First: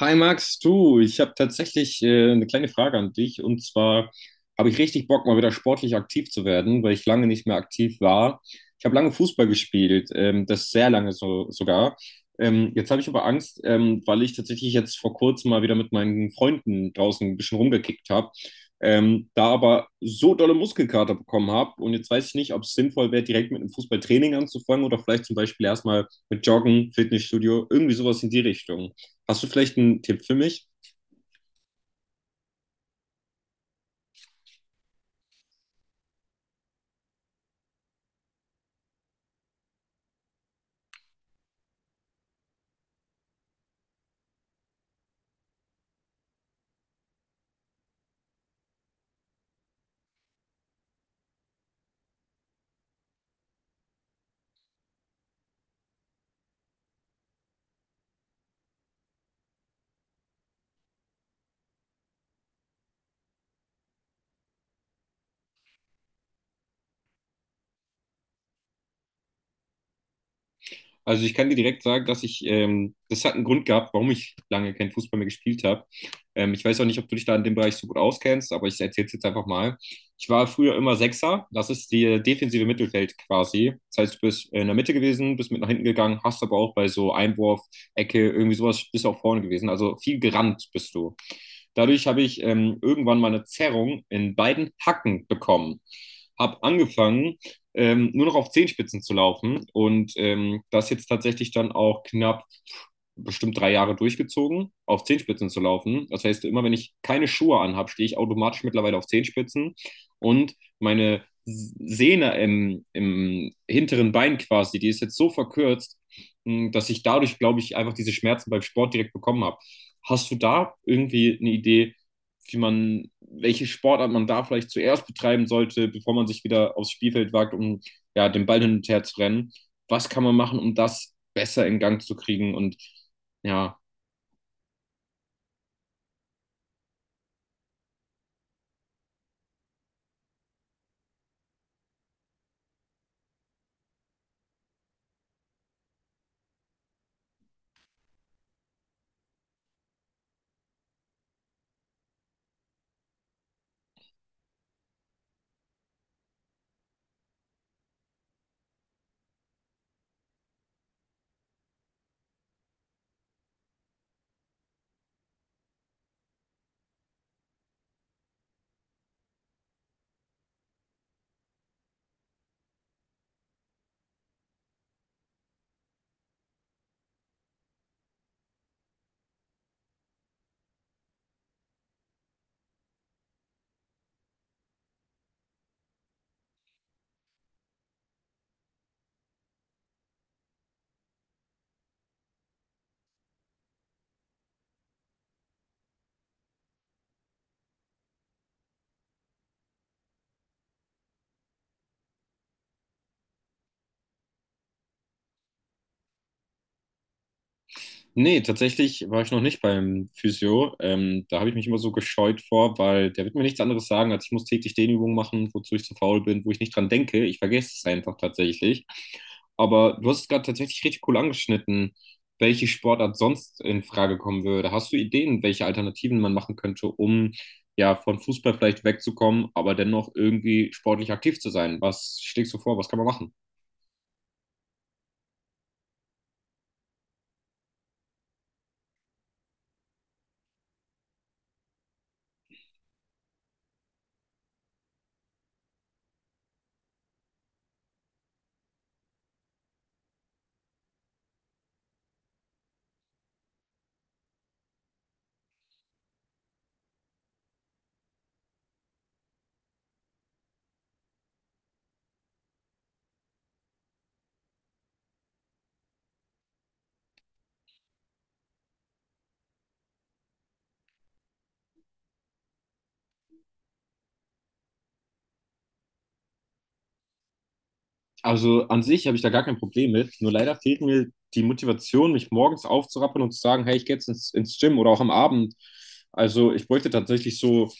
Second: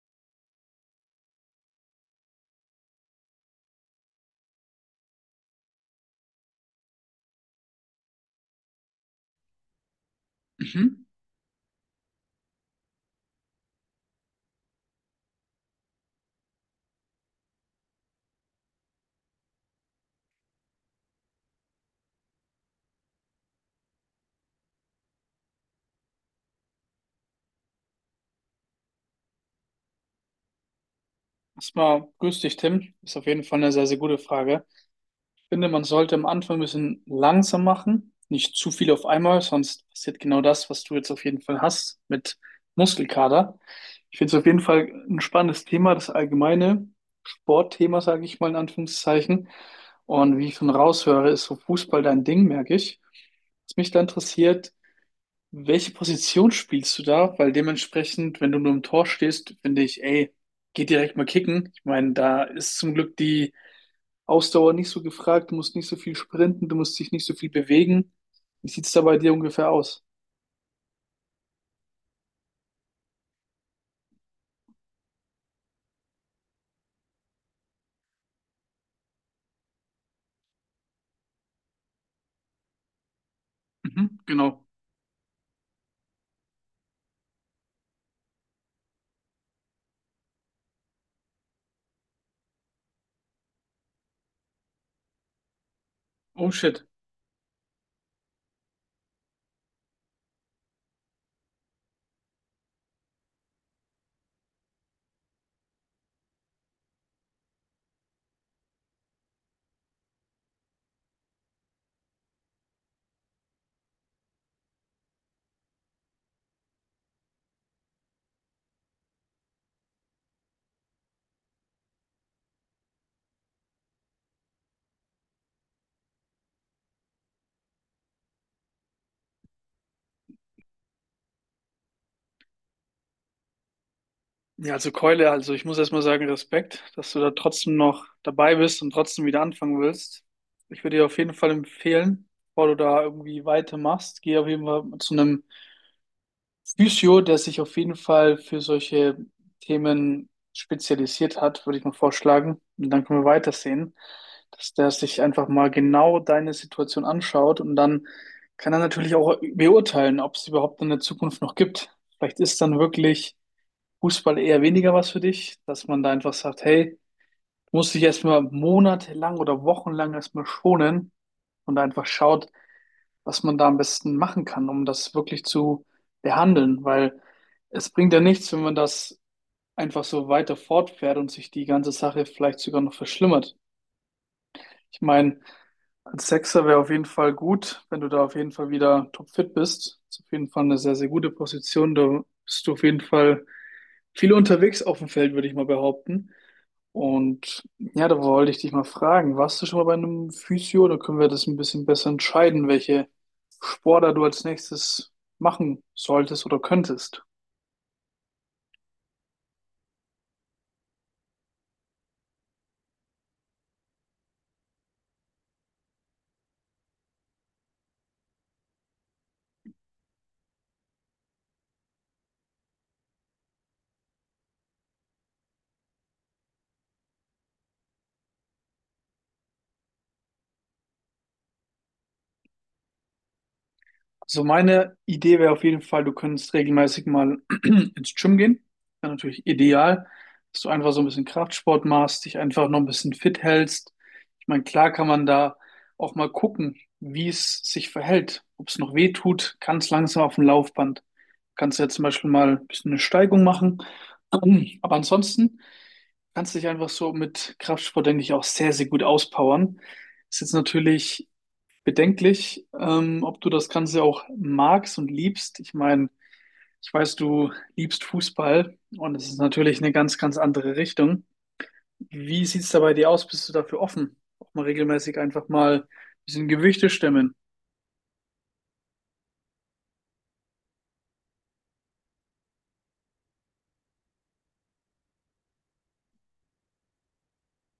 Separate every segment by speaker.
Speaker 1: Hi Max, du, ich habe tatsächlich eine kleine Frage an dich und zwar habe ich richtig Bock, mal wieder sportlich aktiv zu werden, weil ich lange nicht mehr aktiv war. Ich habe lange Fußball gespielt, das sehr
Speaker 2: Mhm.
Speaker 1: lange so, sogar. Jetzt habe ich aber Angst, weil ich tatsächlich jetzt vor kurzem mal wieder mit meinen Freunden draußen ein bisschen rumgekickt habe, da aber so dolle Muskelkater bekommen habe und jetzt weiß ich nicht, ob es sinnvoll wäre, direkt mit einem Fußballtraining anzufangen oder vielleicht zum Beispiel erstmal mit Joggen, Fitnessstudio, irgendwie sowas in die Richtung. Hast du vielleicht einen Tipp für mich?
Speaker 2: Erstmal grüß dich, Tim. Ist auf jeden Fall eine sehr, sehr gute Frage. Ich finde, man sollte am Anfang ein bisschen langsam machen, nicht zu viel auf einmal, sonst passiert genau das, was du jetzt auf jeden Fall hast mit Muskelkater. Ich finde es auf jeden Fall ein spannendes Thema, das allgemeine Sportthema, sage ich mal in Anführungszeichen. Und wie ich schon raushöre, ist so Fußball dein Ding, merke ich. Was mich da interessiert: Welche Position spielst du da? Weil dementsprechend, wenn du nur im Tor stehst, finde ich, ey, geh direkt mal kicken. Ich meine, da ist zum Glück die Ausdauer nicht so gefragt, du musst nicht so viel sprinten, du musst dich nicht so viel bewegen. Wie sieht's da bei dir ungefähr aus?
Speaker 1: Also ich kann dir direkt sagen, dass das hat einen Grund gehabt, warum ich lange keinen Fußball mehr gespielt habe. Ich weiß auch nicht, ob du dich da in dem Bereich so gut auskennst, aber ich erzähle es jetzt einfach mal. Ich war früher immer Sechser, das ist die defensive Mittelfeld quasi. Das heißt,
Speaker 2: Mhm,
Speaker 1: du bist in
Speaker 2: genau.
Speaker 1: der Mitte gewesen, bist mit nach hinten gegangen, hast aber auch bei so Einwurf, Ecke, irgendwie sowas, bist auch vorne gewesen. Also viel gerannt bist du. Dadurch habe ich irgendwann mal eine Zerrung in beiden Hacken bekommen.
Speaker 2: Oh
Speaker 1: Hab
Speaker 2: shit.
Speaker 1: angefangen, nur noch auf Zehenspitzen zu laufen und das jetzt tatsächlich dann auch knapp bestimmt 3 Jahre durchgezogen, auf Zehenspitzen zu laufen. Das heißt, immer wenn ich keine Schuhe anhabe, stehe ich automatisch mittlerweile auf Zehenspitzen und meine Sehne im hinteren Bein quasi, die ist jetzt so verkürzt, dass ich dadurch, glaube ich, einfach diese Schmerzen beim Sport direkt bekommen habe. Hast du da irgendwie eine Idee, wie man welche Sportart man da vielleicht zuerst betreiben sollte, bevor man sich wieder aufs Spielfeld wagt, um ja, den Ball hin und her zu rennen. Was kann man machen, um das besser in Gang zu kriegen? Und ja,
Speaker 2: Ja, also Keule, also ich muss erstmal sagen, Respekt, dass du da trotzdem noch dabei bist und trotzdem wieder anfangen willst. Ich würde dir auf jeden Fall empfehlen, bevor du da irgendwie weitermachst, geh auf jeden Fall zu einem Physio, der sich auf jeden Fall für solche Themen spezialisiert hat, würde ich mal vorschlagen. Und dann können wir weitersehen, dass der sich einfach mal genau deine Situation anschaut, und dann kann er natürlich auch beurteilen, ob es überhaupt in der Zukunft noch gibt. Vielleicht ist dann wirklich Fußball eher weniger was für dich, dass man da einfach sagt, hey, muss dich erstmal monatelang oder wochenlang erstmal schonen und einfach schaut, was man da am besten machen kann, um das wirklich zu behandeln, weil es bringt ja nichts, wenn man das einfach so weiter fortfährt und sich die ganze Sache vielleicht sogar noch verschlimmert. Ich meine, als Sechser wäre auf jeden Fall gut, wenn du da auf jeden Fall wieder topfit bist. Ist auf jeden Fall eine sehr, sehr gute Position. Da bist du auf jeden Fall viel unterwegs auf dem Feld, würde ich mal behaupten. Und ja, da wollte ich dich mal fragen, warst du schon mal bei einem Physio? Da können wir das ein bisschen besser entscheiden, welche Sportler du als nächstes machen solltest oder könntest.
Speaker 1: nee, tatsächlich war ich noch nicht beim Physio. Da habe ich mich immer so gescheut vor, weil der wird mir nichts anderes sagen, als ich muss täglich Dehnübungen machen, wozu ich zu faul bin, wo ich nicht dran denke. Ich vergesse es einfach tatsächlich. Aber du hast es gerade tatsächlich richtig cool angeschnitten, welche Sportart sonst in Frage kommen würde. Hast du Ideen, welche Alternativen man machen könnte, um ja von Fußball vielleicht wegzukommen, aber dennoch irgendwie sportlich aktiv zu sein? Was schlägst du vor? Was kann man machen?
Speaker 2: Also meine Idee wäre auf jeden Fall, du könntest regelmäßig mal ins Gym gehen. Wäre natürlich ideal, dass du einfach so ein bisschen Kraftsport machst, dich einfach noch ein bisschen fit hältst. Ich meine, klar kann man da auch mal gucken, wie es sich verhält, ob es noch weh tut, ganz langsam auf dem Laufband. Kannst du ja zum Beispiel mal ein bisschen eine Steigung machen. Aber ansonsten kannst du dich einfach so mit Kraftsport, denke ich, auch sehr, sehr gut auspowern. Ist jetzt natürlich bedenklich, ob du das Ganze auch magst und liebst. Ich meine, ich weiß, du liebst Fußball und es ist natürlich eine ganz, ganz andere Richtung. Wie sieht es da bei dir aus? Bist du dafür offen? Auch mal regelmäßig einfach mal ein bisschen Gewichte stemmen.
Speaker 1: Also an sich habe ich da gar kein Problem mit. Nur leider fehlt mir die Motivation, mich morgens aufzurappeln und zu sagen, hey, ich gehe jetzt ins Gym oder auch am Abend. Also ich bräuchte tatsächlich so,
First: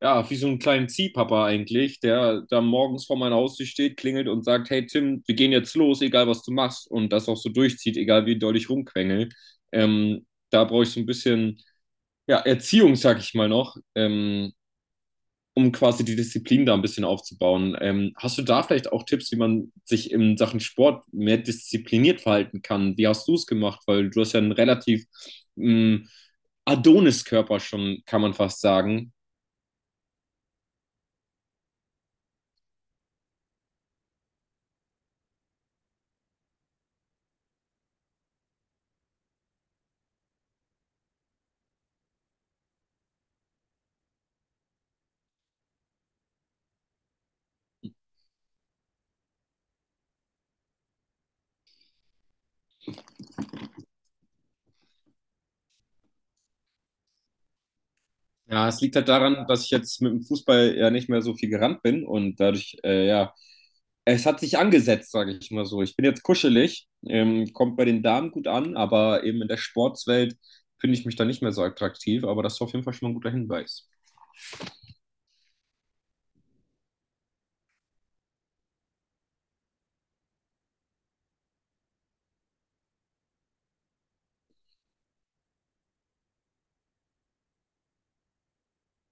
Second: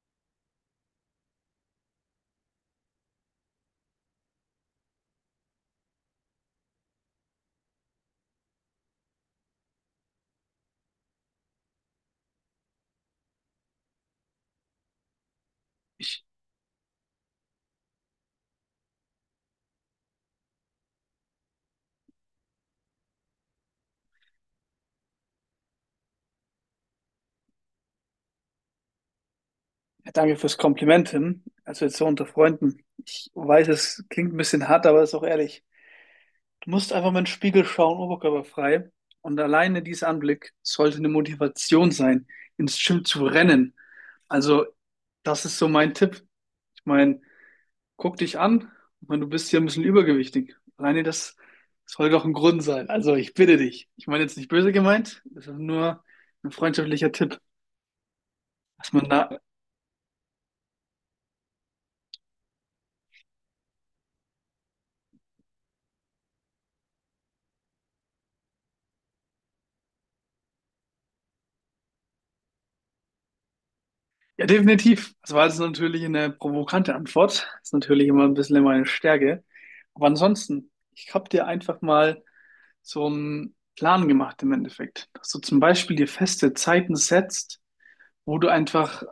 Speaker 1: ja, wie so einen kleinen Ziehpapa eigentlich, der da morgens vor meiner Haustür steht, klingelt und sagt, hey Tim, wir gehen jetzt los, egal was du machst. Und das auch so durchzieht, egal wie doll ich rumquengel. Da brauche ich so ein bisschen, ja, Erziehung, sag ich mal noch. Um quasi die
Speaker 2: Ich
Speaker 1: Disziplin da ein bisschen aufzubauen. Hast du da vielleicht auch Tipps, wie man sich in Sachen Sport mehr diszipliniert verhalten kann? Wie hast du es gemacht? Weil du hast ja einen relativ ähm, Adonis-Körper schon, kann man fast sagen.
Speaker 2: ja, danke fürs Kompliment hin. Also jetzt so unter Freunden. Ich weiß, es klingt ein bisschen hart, aber ist auch ehrlich. Du musst einfach mal in den Spiegel schauen, oberkörperfrei. Und alleine dieser Anblick sollte eine Motivation sein, ins Gym zu rennen. Also, das ist so mein Tipp. Ich meine, guck dich an. Ich meine, du bist hier ein bisschen übergewichtig. Alleine das soll doch ein Grund sein. Also, ich bitte dich. Ich meine jetzt nicht böse gemeint. Das ist nur ein freundschaftlicher Tipp,
Speaker 1: Ja, es
Speaker 2: dass
Speaker 1: liegt halt
Speaker 2: man da.
Speaker 1: daran, dass ich jetzt mit dem Fußball ja nicht mehr so viel gerannt bin und dadurch, ja, es hat sich angesetzt, sage ich mal so. Ich bin jetzt kuschelig, kommt bei den Damen gut an, aber eben in der Sportswelt finde ich mich da nicht mehr so attraktiv, aber das ist auf jeden Fall schon mal ein guter Hinweis.
Speaker 2: Ja, definitiv. Das war jetzt natürlich eine provokante Antwort. Das ist natürlich immer ein bisschen meine Stärke. Aber ansonsten, ich habe dir einfach mal so einen Plan gemacht im Endeffekt, dass du zum Beispiel dir feste Zeiten setzt, wo du einfach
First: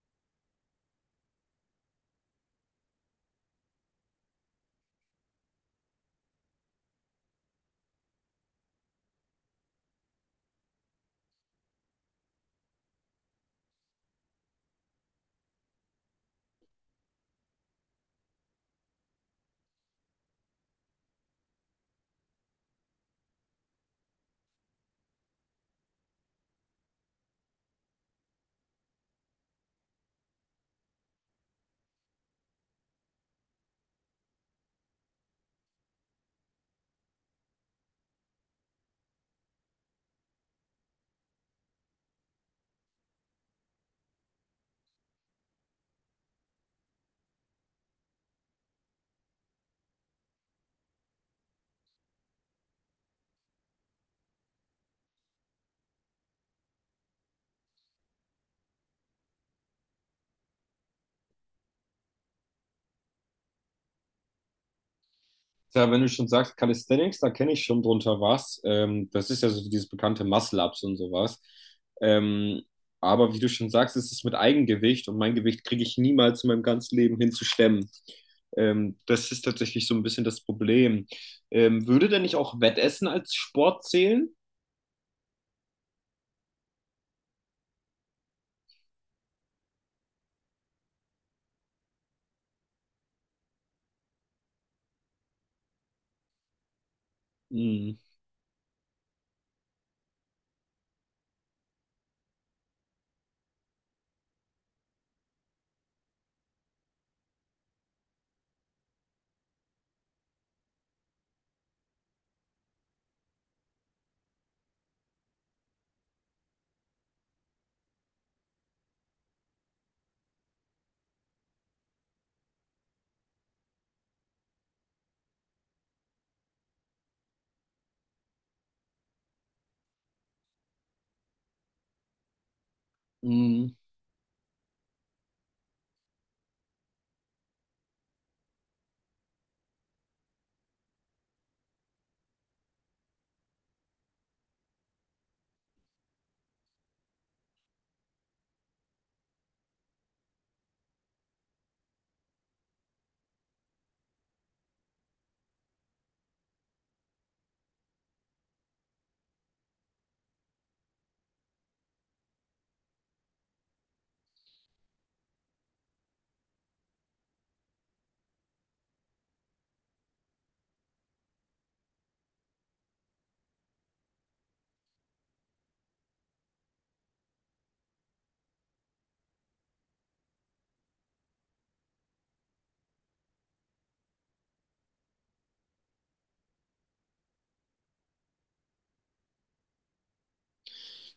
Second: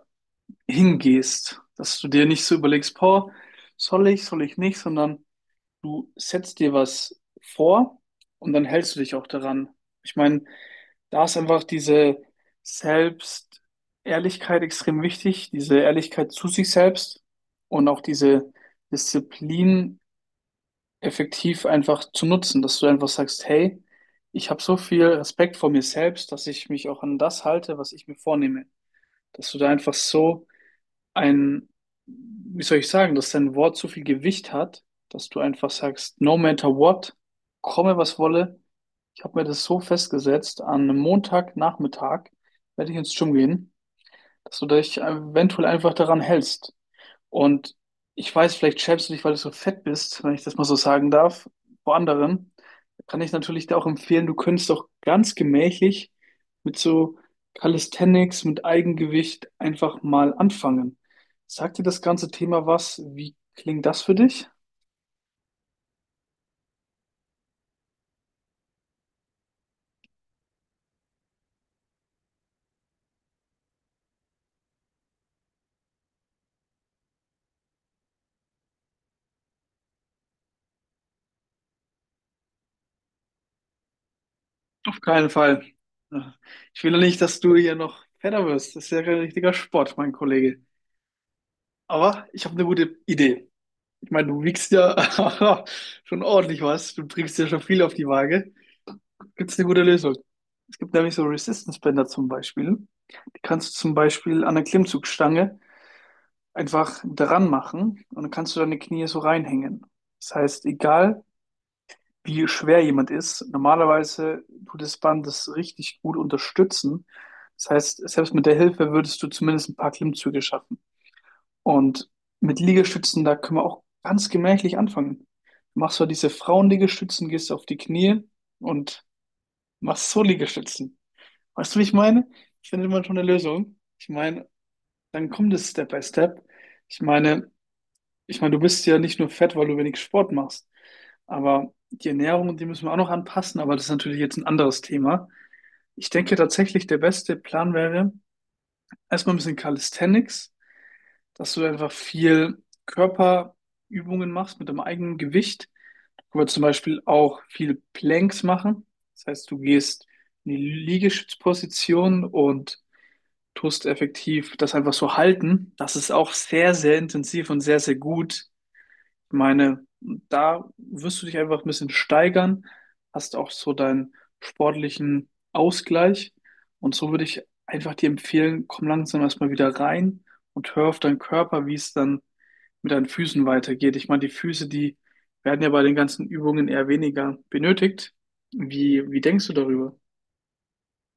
Speaker 2: hingehst, dass du dir nicht so überlegst, boah, soll ich, nicht, sondern du setzt dir was vor und dann hältst du dich auch daran. Ich meine, da ist einfach diese Selbstehrlichkeit extrem wichtig, diese Ehrlichkeit zu sich selbst und auch diese Disziplin effektiv einfach zu nutzen, dass du einfach sagst, hey, ich habe so viel Respekt vor mir selbst, dass ich mich auch an das halte, was ich mir vornehme. Dass du da einfach so ein, wie soll ich sagen, dass dein Wort so viel Gewicht hat, dass du einfach sagst, no matter what, komme was wolle. Ich habe mir das so festgesetzt, an einem Montagnachmittag werde ich ins Gym gehen, dass du dich eventuell einfach daran hältst. Und ich weiß, vielleicht schämst du dich, weil du so fett bist, wenn ich das mal so sagen darf, vor anderen. Kann ich natürlich dir auch empfehlen, du könntest auch ganz gemächlich mit so Calisthenics, mit Eigengewicht einfach mal anfangen. Sagt dir das ganze Thema was? Wie klingt das für dich?
Speaker 1: Ja, wenn du schon sagst Calisthenics, da kenne ich schon drunter was. Das ist ja so dieses bekannte Muscle-Ups und sowas. Ähm, aber wie du schon sagst, es ist es mit Eigengewicht und mein Gewicht kriege ich niemals in meinem ganzen Leben hinzustemmen. Das ist tatsächlich so ein bisschen das Problem. Würde denn nicht auch Wettessen als Sport zählen?
Speaker 2: Auf keinen Fall. Ich will ja nicht, dass du hier noch fetter wirst. Das ist ja kein richtiger Sport, mein Kollege. Aber ich habe eine gute Idee. Ich meine, du wiegst ja schon ordentlich was. Du bringst ja schon viel auf
Speaker 1: Hm.
Speaker 2: die Waage. Gibt es eine gute Lösung? Es gibt nämlich so Resistance-Bänder zum Beispiel. Die kannst du zum Beispiel an der Klimmzugstange einfach dran machen und dann kannst du deine Knie so reinhängen. Das heißt, egal wie schwer jemand ist, normalerweise tut das Band das richtig gut unterstützen. Das heißt, selbst mit der Hilfe würdest du zumindest ein paar Klimmzüge schaffen. Und mit Liegestützen, da können wir auch ganz gemächlich anfangen. Du machst so diese Frauenliegestützen, gehst auf die Knie und machst so Liegestützen. Weißt du, wie ich meine? Ich finde immer schon eine
Speaker 1: Hm.
Speaker 2: Lösung. Ich meine, dann kommt es Step by Step. Ich meine, ich meine, du bist ja nicht nur fett, weil du wenig Sport machst, aber die Ernährung, die müssen wir auch noch anpassen, aber das ist natürlich jetzt ein anderes Thema. Ich denke tatsächlich, der beste Plan wäre, erstmal ein bisschen Calisthenics, dass du einfach viel Körperübungen machst mit deinem eigenen Gewicht. Du kannst zum Beispiel auch viel Planks machen. Das heißt, du gehst in die Liegestützposition und tust effektiv das einfach so halten. Das ist auch sehr, sehr intensiv und sehr, sehr gut. Ich meine, da wirst du dich einfach ein bisschen steigern, hast auch so deinen sportlichen Ausgleich. Und so würde ich einfach dir empfehlen, komm langsam erstmal wieder rein und hör auf deinen Körper, wie es dann mit deinen Füßen weitergeht. Ich meine, die Füße, die werden ja bei den ganzen Übungen eher weniger benötigt. Wie denkst du darüber?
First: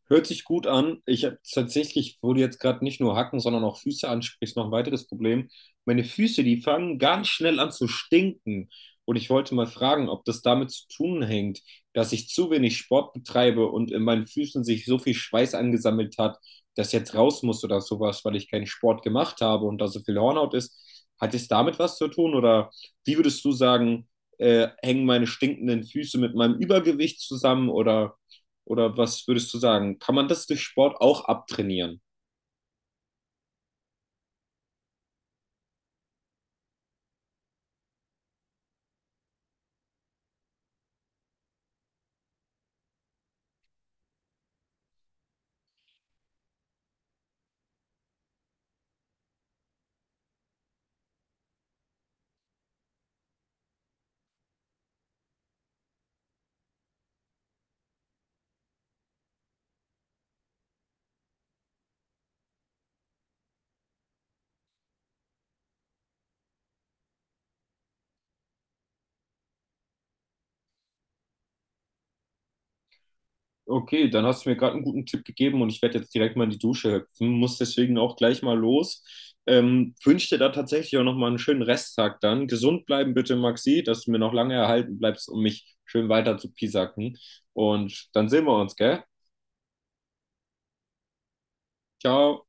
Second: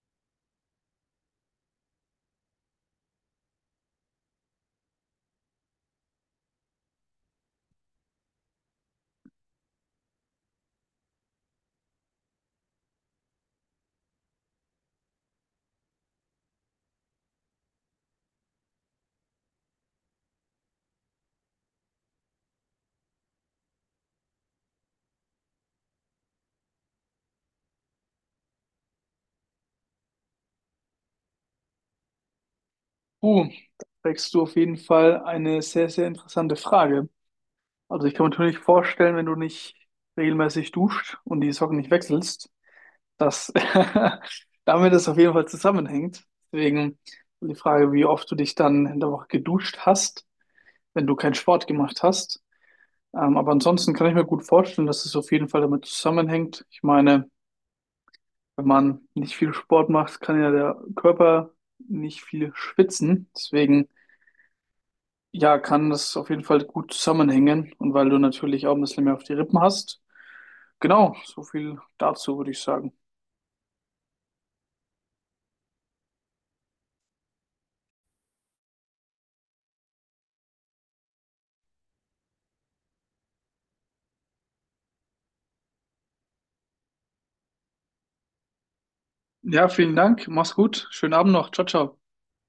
Speaker 1: Hört sich gut an. Ich habe tatsächlich, wo du jetzt gerade nicht nur Hacken, sondern auch Füße ansprichst, noch ein weiteres Problem. Meine Füße, die fangen ganz schnell an zu stinken. Und ich wollte mal fragen, ob das damit zu tun hängt, dass ich zu wenig Sport betreibe und in meinen Füßen sich so viel Schweiß angesammelt hat, dass jetzt raus muss oder sowas, weil ich keinen Sport gemacht habe und da so viel Hornhaut ist. Hat es damit was zu tun? Oder wie würdest du sagen, hängen meine stinkenden Füße mit meinem Übergewicht zusammen oder was würdest du sagen? Kann man das durch Sport auch abtrainieren?
Speaker 2: Uh, Da trägst du auf jeden Fall eine sehr, sehr interessante Frage. Also ich kann mir natürlich vorstellen, wenn du nicht regelmäßig duscht und die Socken nicht wechselst, dass damit das auf jeden Fall zusammenhängt. Deswegen die Frage, wie oft du dich dann in der Woche geduscht hast, wenn du keinen Sport gemacht hast. Aber ansonsten kann ich mir gut vorstellen, dass es auf jeden Fall damit zusammenhängt. Ich meine, wenn man nicht viel Sport macht, kann ja der Körper nicht viel schwitzen. Deswegen ja, kann das auf jeden Fall gut zusammenhängen und weil du natürlich auch ein bisschen mehr auf die Rippen hast. Genau, so viel dazu würde ich sagen.
Speaker 1: Okay, dann hast du mir gerade einen guten Tipp gegeben und ich werde jetzt direkt mal in die Dusche hüpfen, muss deswegen auch gleich mal los. Wünsche dir da tatsächlich auch nochmal einen schönen Resttag dann. Gesund bleiben bitte, Maxi, dass du mir noch lange erhalten bleibst, um mich schön weiter zu piesacken. Und dann sehen wir uns, gell?
Speaker 2: Ja, vielen Dank. Mach's gut. Schönen Abend noch. Ciao, ciao.
Speaker 1: Ciao.